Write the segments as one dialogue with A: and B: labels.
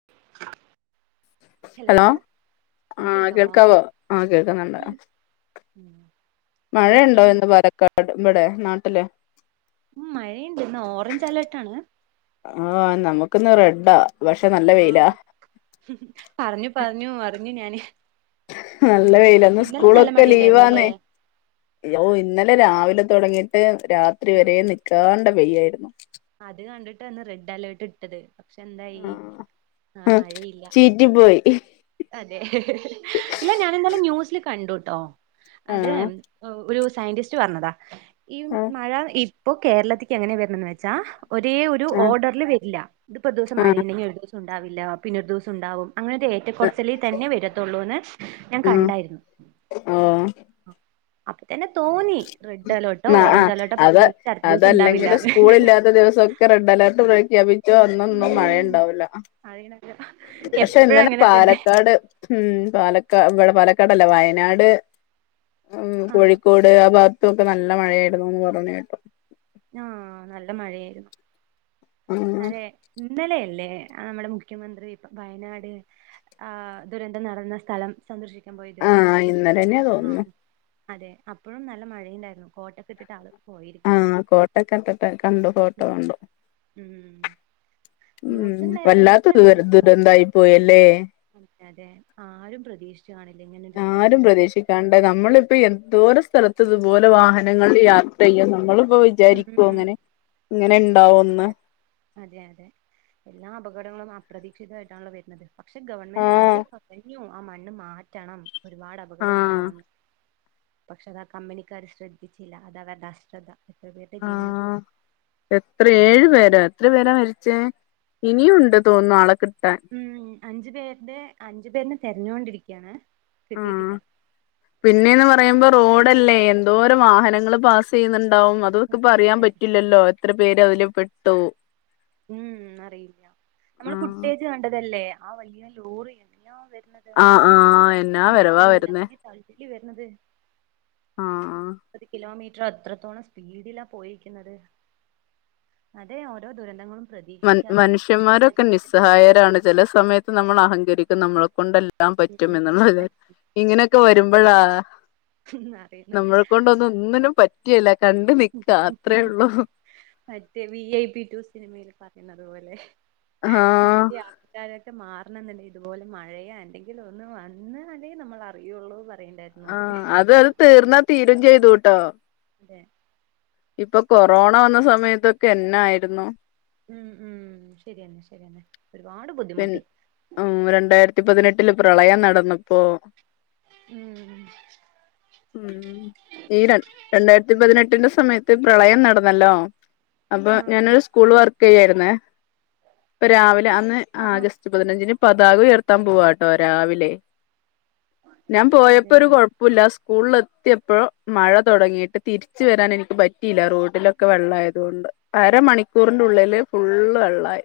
A: [inaudible]
B: Hello ആഹ് കേൾക്കാവോ ആഹ് കേൾക്കുന്നുണ്ട്
A: ഉം പിന്നെ
B: മഴയുണ്ടോ
A: എന്തൊക്കെയാണ്
B: ഇന്ന് പാലക്കാട് ഇവിടെ നാട്ടില്
A: ഉം മഴയുണ്ട് ഇന്ന് ഓറഞ്ച് അലേർട്ട് ആണ്
B: ആഹ് നമ്മക്കിന്ന് റെഡാ പക്ഷെ നല്ല
A: ആ
B: വെയിലാ
A: പറഞ്ഞു പറഞ്ഞു അറിഞ്ഞ് ഞാന്
B: നല്ല വെയിലന്ന് ഇന്ന്
A: ഇന്നലെ നല്ല
B: സ്കൂളൊക്കെ
A: മഴയുണ്ടായിരുന്നു അല്ലേ
B: ലീവാന്നേ യോ ഇന്നലെ രാവിലെ തൊടങ്ങിയിട്ട് രാത്രി
A: ആ
B: വരെ
A: ആ
B: നിക്കാണ്ട്‌ പെയ്യായിരുന്നു
A: അത് കണ്ടിട്ടാ ഇന്ന് റെഡ് അലേർട്ട് ഇട്ടത് പക്ഷെ എന്തായി ആ മഴയില്ല
B: ദിബോയ്
A: അതെ ഇല്ല ഞാൻ ഇന്നല ന്യൂസിൽ കണ്ടുട്ടോ അത്
B: ആഹ്
A: ഒരു സയന്റിസ്റ്റ് പറഞ്ഞതാ ഈ
B: ആഹ്
A: മഴ ഇപ്പൊ കേരളത്തിക്ക് എങ്ങനെ വരണന്ന് വെച്ചാ ഒരേ ഒരു
B: ആഹ്
A: ഓർഡറിൽ വരില്ല ഇതിപ്പ ഒരു ദിസം
B: ആഹ്
A: മഴയിണ്ടെങ്കിൽ ഒരു ദിവസം ഉണ്ടാവില്ല പിന്നെ ഒരു ദിവസം ഉണ്ടാവും അങ്ങനെരു ഏറ്റക്കുറച്ചിലി തന്നെ വെരത്തുള്ളൂന്ന് ഞാൻ
B: ഉം
A: കണ്ടായിരുന്നു അപ്പൊ തന്നെ തോന്നി റെഡ് അലേർട്ടോ
B: ന്നാ
A: ഓറഞ്ച്
B: ആഹ്
A: അലേർട്ടോ
B: അത്
A: പ്രഖ്യാപിച്ച അടുത്ത ദിവസം
B: അതല്ലെങ്കില്
A: ഉണ്ടാവില്ലാന്ന്
B: സ്കൂൾ ഇല്ലാത്ത ദിവസം ക്കെ റെഡ് അലർട്ട് പ്രെക്യപി ചെ അന്നൊന്നും
A: ഉം
B: മഴയുണ്ടാവില്ല
A: അറിയണല്ലോ
B: പക്ഷെ
A: എപ്പഴും
B: ഇന്നലെ
A: അങ്ങനെ തന്നെ
B: പാലക്കാട് ഉം പാലക്കാ ഇവിടെ പാലക്കാടല്ല വയനാട് ഉം
A: ആഹ്
B: കോഴിക് ക്കോട് ആ ഭാഗത്തുംക്കെ നല്ല മഴയായിരുന്നുന്ന് പറയുന്ന കേട്ടു
A: ആഹ് നല്ല മഴയായിരുന്നു
B: ആഹ്
A: അതെ ഇന്നലെഅല്ലേ അ നമ്മുടെ മുഖ്യമന്ത്രി ഇപ്പ വയനാട് ആഹ് ദുരന്തം നടന്ന സ്ഥലം സന്ദർശിക്കാൻ പോയത്
B: ആഹ് ഇന്നലെന്നെയാ തോന്നുന്നു
A: ആഹ് അതെ അപ്പോഴും നല്ല മഴയുണ്ടായിരുന്നു കോട്ടക്കെ ഇട്ടിട്ടാ ആൾ പോയിരിക്കുന്നത്
B: ക്കെഇട്ട്ട്ട് കണ്ടു ഫോട്ടോ കണ്ടു
A: ഉം
B: ഉം
A: ന്യൂസിണ്ട
B: വല്ലാത്ത ദൂര ദുരന്തായി പോയല്ലേ
A: മ് അതെ ആരും പ്രതീക്ഷിച്ചു കാണില്ല ഇങ്ങനെ ഒരു സ്ഥലത്ത്
B: കണ്ടൊ നമ്മളിപ്പ എന്തോര സ്ഥലത്ത് ഇതുപോലെ വാഹനങ്ങിൽ യാത്ര ചെയ്യ നമ്മളിപ്പോ വിചാരിക്കുവൊ
A: ഉം
B: ഇങ്ങനെ ഇങ്ങനെ
A: അതെ
B: ഇണ്ടാവോന്ന്
A: അതെ അതെ എല്ലാ അപകടങ്ങളും അപ്രതീക്ഷിതവായിട്ടാണല്ലോ വരുന്നത് പക്ഷെ ഗവൺമെന്റ്
B: ആഹ്
A: ആദ്യവെ പറഞ്ഞു ആ മണ്ണ് മാറ്റണം ഒരുപാട് പകടം
B: ആഹ്
A: ഉണ്ടാവുന്നു പക്ഷെ അതാ കമ്പനിക്കാര് ശ്രദ്ധിച്ചില്ല അത അവരുടെ അശ്രദ്ധ എത്ര പേരുടെ ജീവനെടുത്തു
B: ആഹ് എത്ര ഏഴു പേരാ എത്ര പേരാ മരിച്ചേ ഇനിയുണ്ട് തോന്നുന്നു ആളെ കിട്ടാൻ
A: ഉം അഞ്ചു പേരുടെ അഞ്ചു പേരനെ തെരഞ്ഞൊണ്ടിരിക്ക്യാണ് കിട്ടിയിട്ടില്ല
B: പിന്നെയെന്ന് പറയുമ്പോ റോഡല്ലേ എന്തോരം വാഹനങ്ങള് പാസ്യ്യുന്നുണ്ടാവും അ തൊക്ക്
A: അതെ
B: പറയാൻ
A: അതെ
B: പറ്റില്ലല്ലോ എത്ര പേര് അതില് പെട്ടു
A: ഉം അറിയില്ല നമ്മള്
B: ആഹ്
A: പുട്ടേജ് കണ്ടതല്ലേ ആ വലിയ ലോറി എങ്ങന്യാ വരുന്ന
B: ആഹ് ആഹ് എന്നാ വരവാ വരുന്നേ
A: [unintelligible] വരണത്
B: ആഹ്
A: പ്പത് കിലോമീ റ്റർ അത്രത്തോളം സ്പീഡിലാ പോയിരിക്കുന്നത് അതെ ഓരോ ദുരന്തങ്ങളും
B: മൻ
A: പ്രതീക്ഷിക്കാതെ അപ്രതീക്ഷിതമായി
B: മനുഷ്യന്മാരൊക്കെ
A: തന്നെ വരുന്നത്
B: നിസ്സഹായരാണ് ചെല സമയത്ത് നമ്മൾ അഹങ്കരിക്കും നമ്മളെ കൊണ്ടല്ലേ ടാൻ പറ്റും എന്നുള്ളതിന് ഇങ്ങനെക്കെ വരുംമ്പഴ
A: ഉം അറിയുന്നത്
B: നമ്മളെ കൊണ്ടൊന്നും ഒന്നിനും പറ്റെയ്‌ല കണ്ട് നിക്ക അത്രയേ ഉള്ളൂ
A: മറ്റേ വി ഐ പി ടു സിനിമയിൽ പറയുന്നത് പോലെ
B: ആഹ്
A: നമ്മുടെ അ കാരൊക്കെ മാറണംന്നുണ്ടെ ഇതുപോലെ മഴയ എന്തെങ്കിലും ഒന്ന് വന്ന് അല്ലെ നമ്മൾ അറിയുള്ളൂ പറയണ്ടേ
B: ആഹ് അത് അത് തീർന്നാ തീരും ചെയ്തൂട്ടോ
A: ഏഹ്
B: ഇപ്പൊ കൊറോണ വെന്ന സമയത്തൊക്കെ എന്നായ്ര്ന്നു
A: ഉം ഉം ശെര്യന്നെ ശെര്യെന്നെ ഒരുപാട്
B: പിൻ
A: ബുദ്ധിമുട്ടി
B: ഉം രണ്ടായിരത്തി പതിനെട്ടില് പ്രളയം നടന്നപ്പോ
A: ഉം
B: ഉം ഈ ര രണ്ടായ്ര്ത്തി പതിനെട്ടിന്റെ സമയത്ത് പ്രളയം നടന്നല്ലോ അപ്പം
A: ആഹ് ആഹ്
B: ഞാനൊരു സ്കൂൾ വർക്കെയ്യായ്ര്ന്നേ അപ്പൊ രാവിലെ അന്ന്
A: ആഹ് ആഹ്
B: ആഗസ് റ്റ് പതിനഞ്ചിന് പതാക ഉയർത്താൻ പോവാട്ടോ രാവിലെ ഞാൻ
A: അതെ
B: പോയപ്പൊരു
A: അതെ
B: കൊയ പ്പുല്ലാ സ്കൂൾലെത്ത്യപ്പോ മഴ തൊടങ്ങിയിട്ട് തിര്ച്ച് വെരാനെനിക്ക് പറ്റിയിലാ റോഡ്ലൊ ക്കെ വെള്ളായതോണ്ട് അരമണിക്കൂറിന്റുള്ളില് ഫുള്ള് വെള്ളായി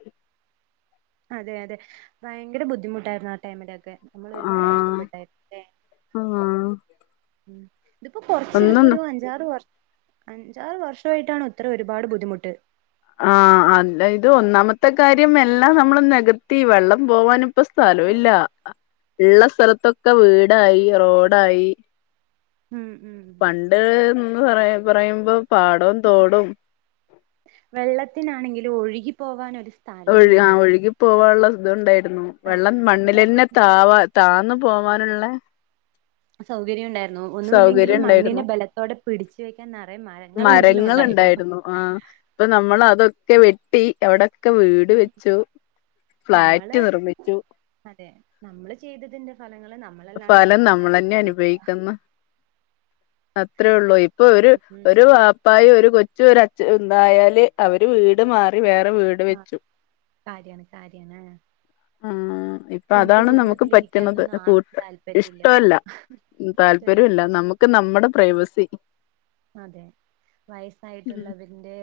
A: അതെ അതെ ഭയ്ങ്കര ബുദ്ധിമുട്ടായ്ര്ന്നു ആ ടൈമിലൊക്കെ നമ്മളൊരുപാട്
B: ആഹ്
A: കഷ്ടപ്പെട്ടേ ലേ
B: ആഹ്
A: ഇതിപ്പോ
B: ഒന്നും
A: കൊറ്ച്ചിതിപ്പൊരു അഞ്ചാറ് വർ അഞ്ചാറ് വർഷായിട്ടാണ് ഇത്ര ഒരുപാട് ബുദ്ധിമുട്ട്
B: ആഹ് അതായത് ഒന്നാമത്തെ കാര്യം എല്ലാം നമ്മൾ നെകത്തി വെള്ളം പോവാനും പ്പ സ്ഥലൂല്ല ള്ള സ്ഥെലത്തൊക്കെ വീടായി റോഡായി
A: ഉം ഉം
B: ഏഹ് ന്ന് പറ പറയുമ്പോ പാടും തോടും
A: വെള്ളത്തിനാണെങ്കില് ഒഴുകി പോവാനൊര്
B: ഒഴ് ആഹ് ഒഴുകി പോകാന്ള്ള ഇതുണ്ടായ്ര്ന്നു
A: സ്ഥല
B: വെള്ളം
A: പോരാത്തെ
B: മണ്ണിലെന്നെ താവാ താന്ന് പോവാന്ള്ളെ
A: സൗകര്യണ്ടായിരുന്നു ഒന്നുല്ലെങ്കിലും
B: സൗകര്യം ഉണ്ടായിരുന്നു
A: മണ്ണിനെ ബെലത്തോടെ പിടിച്ച് വെക്കാൻ നറെ മഴ ങ്ങളെങ്കിലുണ്ടായിരുന്നു
B: മരങ്ങളുണ്ടായിരുന്നു ആഹ് പ്പനമ്മളതൊക്കെ വെട്ടി അവ്ടെ ക്കെ വീട്
A: ഉം
B: വെച്ചു ഫ്ളാറ്റ്
A: നമ്മള്
B: നിർമ്മിച്ചു
A: അതെ നമ്മൾ ചെയ്തതിന്റെ ഫലങ്ങൾ നമ്മ
B: ഫലം നമ്മളെന്നെ അനുഭവിക്ക്ന്ന് അത്രേയൊള്ളൂ ഇപ്പൊര്
A: ഉം
B: ഒരു വാ പ്പായും ഒരു കൊച്ചും ഒരച്ചനും ണ്ടായാല് അവര് വീട് മാറി വേറെ വീ
A: ആഹ് കാര്യാണ് കാര്യാണ്
B: ആഹ് ഇപ്പ അതാണ് നമുക്ക് പറ്റ്ന്നത്
A: താല്പര്യല്ലാ ഇഷ്ടല്ലാ
B: താല്പര്യമില്ല നമുക്ക് നമ്മടെ പ്രൈവസി
A: അതെ വയസ്സായിട്ടുള്ളതിൻ്റെ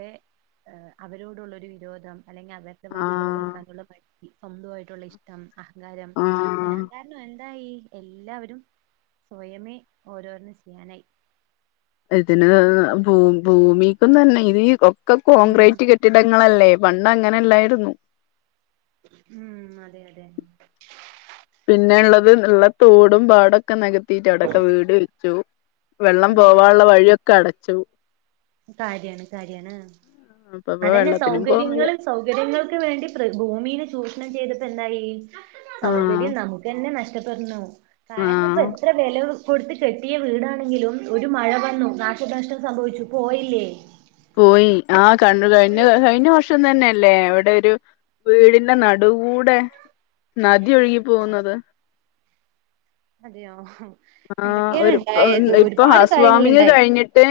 A: അവരോടുള്ളൊരു വിരോധാണ് അല്ലെങ്കി അവർടെ വാക്ക്കൾ അല്ലെങ്കി അന്നേരത്തെ വാക്കുകൾ
B: ആഹ്
A: കേൾക്കാനുള്ള മടി സ്വന്തായ്ട്ടുള്ള ഇഷ് ടം അഹങ്കാരം എല്ലാം
B: ആഹ്
A: കാരണവാണ് ന്തായി എല്ലാവരും സ്വയമേ ഓരോന്ന് ചെയ്യാനായി
B: ഇതിന് ഭൂ ഭൂമിപ്പം തന്നെ ഇനി ഒക്കെ
A: ഉം
B: കോൺക്രീറ്റ് കെ ട്ടിടങ്ങളല്ലേ പണ്ടങ്ങനെല്ലായിരുന്നു
A: ഉം അതെ അതെ
B: പിന്നെള്ളത് ഉള്ള തോടും പാടൊക്കെ നെകത്തീട്ടവിടെക്ക വീട് വെച്ചു വെള്ളം
A: ഉം
B: പോവാനുള്ള വഴിയൊക്കെ അടച്ചു
A: കാര്യാണ് കാര്യാണ്
B: അപ്പ ഇപ്പ
A: അതെന്നെ
B: വെള്ളത്തിനും പോകാൻ വയ്യ
A: സൗകര്യങ്ങൾ സൗകര്യങ്ങൾക്ക് വേണ്ടി പ്രക് ഭൂമീൽ ചൂഷ്ണം ചെയ്തിട്ടെന്തായി
B: ആഹ്
A: സൗകര്യം നമുക്കെന്നെ നഷ്ടപ്പെട്ണു കാര്ണം
B: ആഹ്
A: പ്പെത്ര വെല കൊട്ത്ത് കെട്ടിയ വീടാണെങ്കിലും ഒരു മഴ വന്നു നാശനഷ്ടം സംഭവിച്ചു പോയില്ലേ
B: പോയി ആ
A: അത്ര
B: കണ്ണു
A: അത്രേ
B: കഴിഞ്ഞ
A: ഉള്ളൂ
B: കഴിഞ്ഞ വർഷം തന്നെയല്ലേ അവിടൊരു വീടിന്റെ നടു ടുകൂടെ നദി ഒഴുകിപ്പോന്നത്
A: അതെയോ
B: ആഹ്
A: എന്തൊക്കെയാണ്
B: ഒരു ഇപ്പം
A: ഉണ്ടായത്
B: ഇപ്പം
A: ഒരുപാട്
B: ഹൗസ് വാമിങ്
A: കാര്യങ്ങളുണ്ടായി
B: കഴിഞ്ഞിട്ട്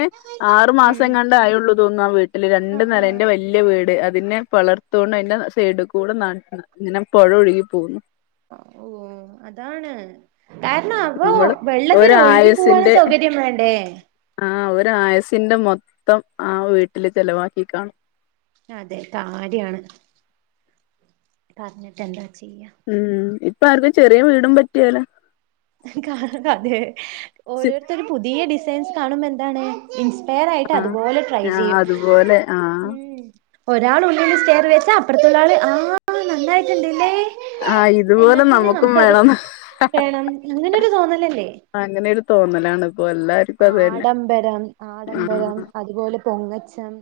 B: ആറു മാസം
A: ഉം
B: എങ്ങാണ്ടെ ആയുള്ളു തോന്നുവാ വീട്ടില് രണ്ട്
A: ആഹ്
B: നെലയാണ് വല്ലിയ വീട് അതിന്റെ [unintelligible] ഇങ്ങനെ പുഴ ഒഴുകി പോകുന്നു
A: [unintelligible] അതാണ് കാരണം അപ്പൊ
B: നമ്മള്
A: വെള്ളത്തിന് ഒഴുകി പോവാനും
B: ഒരായസിന്റെ
A: സൗകര്യം വേണ്ടേ
B: ആഹ് ഒരായസിന്റെ മൊത്തം ആ വീട്ടില് ചെലവാക്കി കാണും
A: അതെ കാര്യാണ് പറഞ്ഞിട്ടെന്താ ചെയ്യാ
B: ഉം ഇപ്പ ആർക്കും ചെറിയ വീടും പറ്റ്കേല
A: കാരണം അതെ ഓരോരുത്തരും പുതിയ ഡിസൈൻസ് കാണുമ്പോ എന്താണ് ഇൻസ്പയർ ആയിട്ട്
B: ആഹ്
A: അതുപോലെ ട്രൈ
B: ആഹ്
A: ചെയ്യും
B: അതുപോലെ ആഹ്
A: ഉം ഒരാൾ ഉള്ളിൽ സ്റ്റേർ വെച്ച അപ്പുറത്തുള്ള ആള് ആ നന്നായിട്ടുണ്ടല്ലേ
B: ആഹ്
A: എന്നാ
B: ഇതുപോലെ
A: പിന്നെ
B: നമുക്കും
A: നമുക്ക് അത്
B: വേണംന്ന്
A: വേണം ഇങ്ങനൊരു തോന്നലല്ലേ
B: അങ്ങനെ ഒരു തോന്നലാണ് ഇപ്പൊ എല്ലാർക്കും അത് തന്നെ
A: ആഡംബരം
B: ആഹ്
A: ആഡംബരം അതുപോലെ പൊങ്ങച്ചം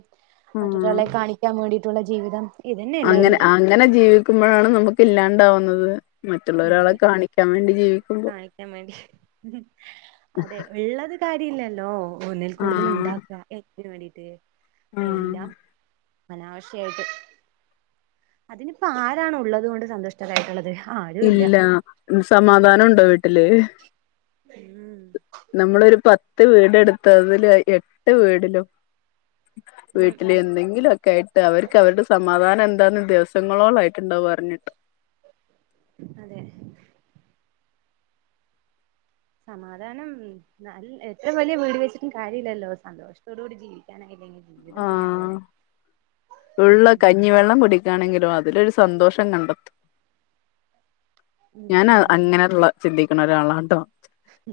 B: ആഹ്
A: മറ്റൊരാളെ കാണിക്കാൻ വേണ്ടിയിട്ടുള്ള ജീവിതം ഇതന്നെ
B: അങ്ങനെ
A: എല്ലാവരും
B: അങ്ങനെ ജീവിക്കുമ്പോഴാണ് നമുക്ക് ഇല്ലാണ്ടാവുന്നത്
A: അതെ
B: മറ്റുള്ളൊരാളെ കാണിക്കാൻ വേണ്ടി ജീവിക്കുമ്പോ
A: കാണിക്കാൻ വേണ്ടി അതെ ഉള്ളത് കാര്യവില്ലല്ലോ ഒന്നിൽ കൂടുതൽ
B: ആഹ്
A: ഉണ്ടാക്കുക എന്തിന് വേണ്ടീട്ട്
B: ആഹ്
A: എല്ലാം അനാവശ്യായായിട്ട് അതിനിപ്പോ ആരാണ് ഉള്ളതുകൊണ്ട് സന്തുഷ്ടരായിട്ടുള്ളത്
B: ഇല്ല സമാധാനം ഉണ്ടോ വീട്ടില്
A: ഉം
B: നമ്മളൊരു പത്ത് വീട് എടുത്തതില് എട്ട് വീടിലും
A: ഉം ഉം
B: വീട്ടില്
A: ഉം
B: എന്തെങ്കിലും ഒക്കെ ആയിട്ട് അവർക്ക് അവരുടെ സമാധാനം എന്താന്ന് ദിവസങ്ങളോളം ആയിട്ടുണ്ടാവും അറിഞ്ഞിട്ട്
A: അതെ സമാധാനം ന എഏത്ര വലിയ വീടിവെച്ചിട്ടും കാര്യല്ലല്ലോ സന്തോഷത്തോട കൂടി ജീവിക്കും ക്കാനായില്ലെങ്കി ജീവിതം
B: ആഹ്
A: പിന്നെന്തിനാ
B: ഉള്ള കഞ്ഞിവെള്ളം കുടിക്കാണെങ്കിലും അതിലൊരു സന്തോഷം കണ്ടെത്തും
A: ഉം
B: ഞാന അങ്ങനെയുള്ള ചിന്തിക്കുന്ന ഒരാളാട്ടോ
A: ഉ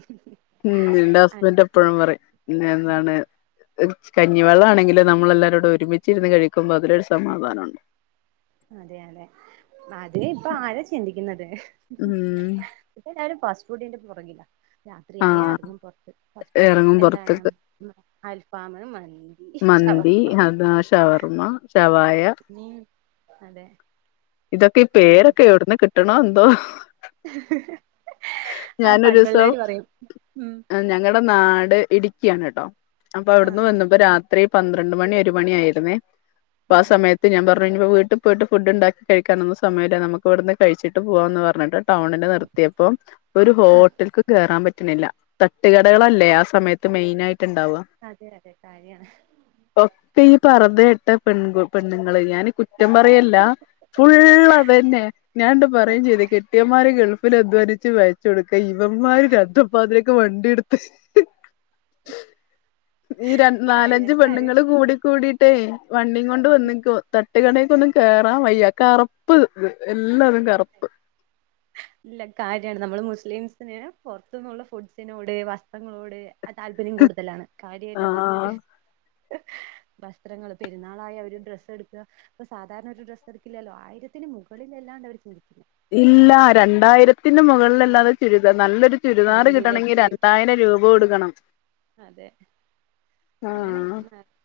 B: ഉ ന്റെ ഹസ്ബൻഡ് എപ്പഴും പറയുംന്ന എന്താണ് കഞ്ഞിവെള്ളം ആണെങ്ക നമ്മളെല്ലാരോടെ ഒരുമിച്ചിരുന്ന് കഴിക്കുമ്പോ അതിൊരു സമാധാനംണ്ട്
A: അതെ അതെ അതിന്പ്പൊ ആര ചിന്തിക്കുന്നത്
B: ഉം
A: ഇപ്പൊ എല്ലാവരുംഫാസ്റ്റ് ഫുഡിന്റെ പുറകില രാത്രിയായ
B: ആഹ്
A: എറങ്ങും പുറത്ത്
B: ഇറങ്ങും
A: എന്താണ്
B: പുറത്തേക്ക്
A: അൽ ഫാമ് മ
B: മന്തി അത ശവർമ്മ ഷവായ
A: നീ അതെ
B: ഇതൊക്കെ ഈ
A: ഉം
B: പേരൊക്കെ
A: ഇപ്പൊ
B: എവിടന്ന് കിട്ടണോ എന്തോ
A: ആ
B: ഞാനൊരു ദിവസം
A: പണ്ടുള്ളവര് പറയും ഉ
B: ഞങ്ങളുടെ നാട് ഇടുക്കിയാണ് കേട്ടോ അപ്പൊ
A: ആ
B: അവിടുന്ന്
A: ആ
B: വന്നപ്പോ രാത്രി ത്രി പന്ത്രണ്ട് മണി ഒരു മണിയായിയിുന്നേ അപ്പൊ
A: ഉം
B: ആ
A: ഉം
B: സമയത്ത് ഞാൻ പറഞ്ഞു ഇനിയിപ്പോവീട്ടിൽ പോയിട്ട് ഫുഡ് ഉണ്ടാക്കി കഴിക്കാനൊന്ന സമയമല്ല നമുക്ക് ഇവിടുന്ന് കഴിച്ചിട്ട് പോവാ എന്ന് പറഞ്ഞിട്ട് ടൗണില് നിർത്തിയപ്പോൊ ഒരു
A: ആ
B: ഹോട്ടൽ കേയറാൻ പറ്റുന്നില്ല തട്ടുകടകളല്ലേ ആ സമയത്ത് മെയിൻ ആയിട്ട്ണ്ടാവുക
A: അതെ അതെ കാര്യാണ്
B: ഒക്കെ ഈ പറത ഇട്ട പെൺു പെണ്ണുങ്ങള്ൾ ഞാൻീ കുറ്റം പറയല്ല ഫുള് അത് തന്നെ ഞാാന പറയയും ചെയ്തുത് കെട്ടിയോമാര് ഗൾഫിൽ അധ്വാനിച്ച് പൈസ കൊടുക്ക ഇവന്മാര് നട്ടപ്പാതിരക്ക് വണ്ടിയടുത്ത് ഈ ര നാലഞ്ച്
A: കാര്യാണ്
B: പെണ്ണ്ങ്ങൾ
A: കാര്യാണ്
B: കൂടി കൂടിട്ടേ വണ്ടിയും കൊണ്ട് വന്നിക്കോ തട്ട്കടേക്കൊന്ന കേറാൻ വയ്യ കറുപ്പ് എല്ലാതും
A: അതെ
B: കറുപ്പ്
A: ഇല്ല കാര്യാണ് നമ്മള് മുസ്ലിംസിന് പുറത്തു നിന്നുള്ള ഫുഡ്സിനോട് വസ്ത്രങ്ങളോട് ആ താല്പര്യം കൂടുതലാണ് കാര്യമായിട്ടാ പറഞ്ഞത്
B: ആഹ്
A: വസ്ത്രങ്ങള്ൾ പെരുന്നാളായി അവരും ഡ്രസ്സ് എടുക്കുക ഇപ്പൊ സാധാരണ ഒരു ഡ്രസ് എട്ക്കില്ലല്ലോ ആയിരത്തിന് മുകളിലല്ലാണ്ട് അവര് ചിന്തിക്കില്ല
B: ഇല്ല രണ്ടായിരത്തി ത്തിന്റെ
A: ആഹ്
B: മുകളിലല്ലാതെ ചുരിദാ നല്ലൊരു ചുരിദാർ
A: തല്ലി
B: കിട്ടണമെങ്കിൽ
A: വെച്ചത്
B: രണ്ടായിരം രൂപ കൊടുക്കണം
A: അതെ അങ്ങനെ
B: ആഹ്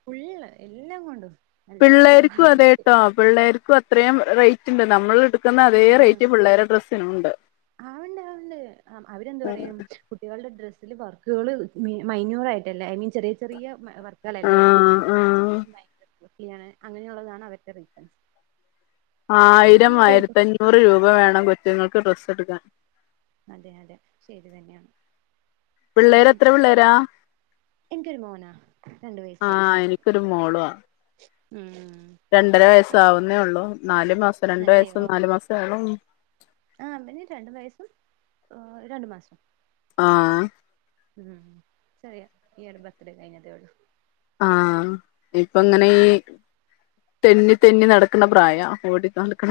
A: ഫള്ള് എല്ലാം കൊണ്ട
B: പിള്ളേർക്കും അത ട്ടോ പിള്ളേർക്കും അത്രയും റേറ്റ് ഉണ്ട് നമ്മൾ എടു ക്കുന്നഅതേ
A: ഉം
B: റേറ്റ് പിള്ളേരെ ഡ്രസ്സിനും ഉണ്ട്
A: ആവണ്ട് ആ വ്ണ്ട് അവരെന്ത് പറയും കുട്ടികളുടെ ഡ്രസ്സിൽ വർക്കുകൾ മൈനയൂർ ആയിട്ടല്ലേ ഐ ന് ഈചെറിയ ചെറിയ വർക്കൾല്ലേയ
B: ആഹ് ആഹ്
A: [unintelligible] അങ്ങനെയുള്ളതാണ് അവരുടെ റീസൺസ്
B: ആയിരം ആയിരത്തി അഞ്ഞൂറ് രൂപ വേണം കൊച്ചുങ്ങൾക്ക് ഡ്രസ്സ് എടുക്കാൻ
A: അതെ അതെ ശരി തന്നെയാണ്
B: പിള്ളേര് എത്ര പിള്ളേരാ
A: എനിക്കൊരു മോനാ രണ്ടു വയസായി
B: ഒരു മോളുആ
A: ഉം
B: രണ്ടര വയസ്സ ആവുന്നേ ഉള്ളൂ നാലല് മാസം രണ്ടു വയസോ
A: അതെയോ
B: നാലല് മാസം ആും
A: ആ വന്ന് രണ്ട് വയസ്സും രണ്ട് മാസം
B: ആ
A: ഉം ചെറിയ ഈയിടെ ബർത്ത്ഡേ കഴിഞ്ഞതേ ഒള്ളു
B: ആഹ് ഇപ്പൊ ഇങ്ങനെ ഈ തെന്നി തെന്നി നടക്കുന്ന പ്രായാ ഓടിക്കാണ്ട്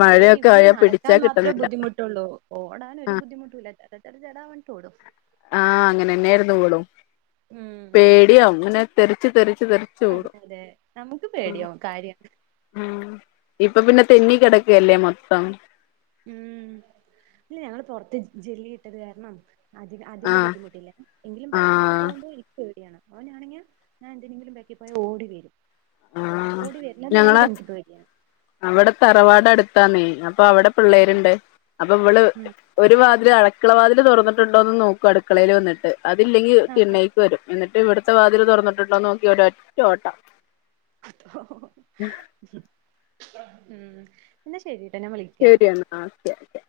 B: മഴയൊക്കെ ആയാ പിടിച്ചാ കിട്ടുന്നില്ല
A: ട്ടൊള്ളൂ ഓടാന് ഒരു
B: ആഹ്
A: ബുദ്ധിമുട്ടൂല്ല ച ചടാൻ വേണ്ടീട്ടോടും
B: ആഹ് അങ്ങനെന്നെയായിരുന്നു വളും
A: ഉം ഉം
B: പേടിയാവും ങ്ങനെ തെറിച്ച് തെറിച്ച് തെറി
A: അതെ അതെ നമുക്ക് പേടിയാവും. കാര്യം
B: ഉം ഇപ്പൊ പിന്നെ തെന്നി കിടക്കല്ലേ മൊത്തം
A: ഉം ഇല്ല ഞങ്ങള് പൊറത്ത് ജെല്ലിയിട്ടത് കാരണം അതി അതിന്റെ
B: ആഹ്
A: ബുദ്ധിമുട്ടില്ല എങ്കിലും ബാക്കിലൊക്കെ
B: ആഹ്
A: പോകുമ്പോ ഇക്ക് പേടിയാണ് അവനാണെങ്കി ഞാൻ എന്തെങ്കിലും ബാക്കിൽ പോയാ ഓടി വരും
B: ആഹ്
A: ഓടി വരുന്നത് കാണുമ്പോ
B: ഞങ്ങളെ
A: എനിക്ക് പേടിയാണ്
B: അവിടെ തറവാട് അടുത്താണേ അപ്പൊ അവിടെ
A: ആ
B: പിള്ളേരുണ്ട് അപ്പൊ ഇവള്
A: ഉം
B: ഒരു വാതില് അഴക്കള വാതില് തുറന്നിട്ടുണ്ടോ എന്ന് നോക്കും അടുക്കളയിൽ വന്നിട്ട് അതില്ലെങ്കിൽ
A: ആ ആ
B: തിണ്ണയി വരും എന്നിട്ട് ഇവിടുത്തെ വാതിൽ തുറന്നിട്ടുണ്ടോന്ന് നോക്കി ഒര ഒറ്റ ഓട്ടം
A: അതാ
B: ഉം
A: ഉം. എന്നാ ശരിട്ട ഞാൻ വിളിക്കാ
B: ആക്കെ ഓക്കെ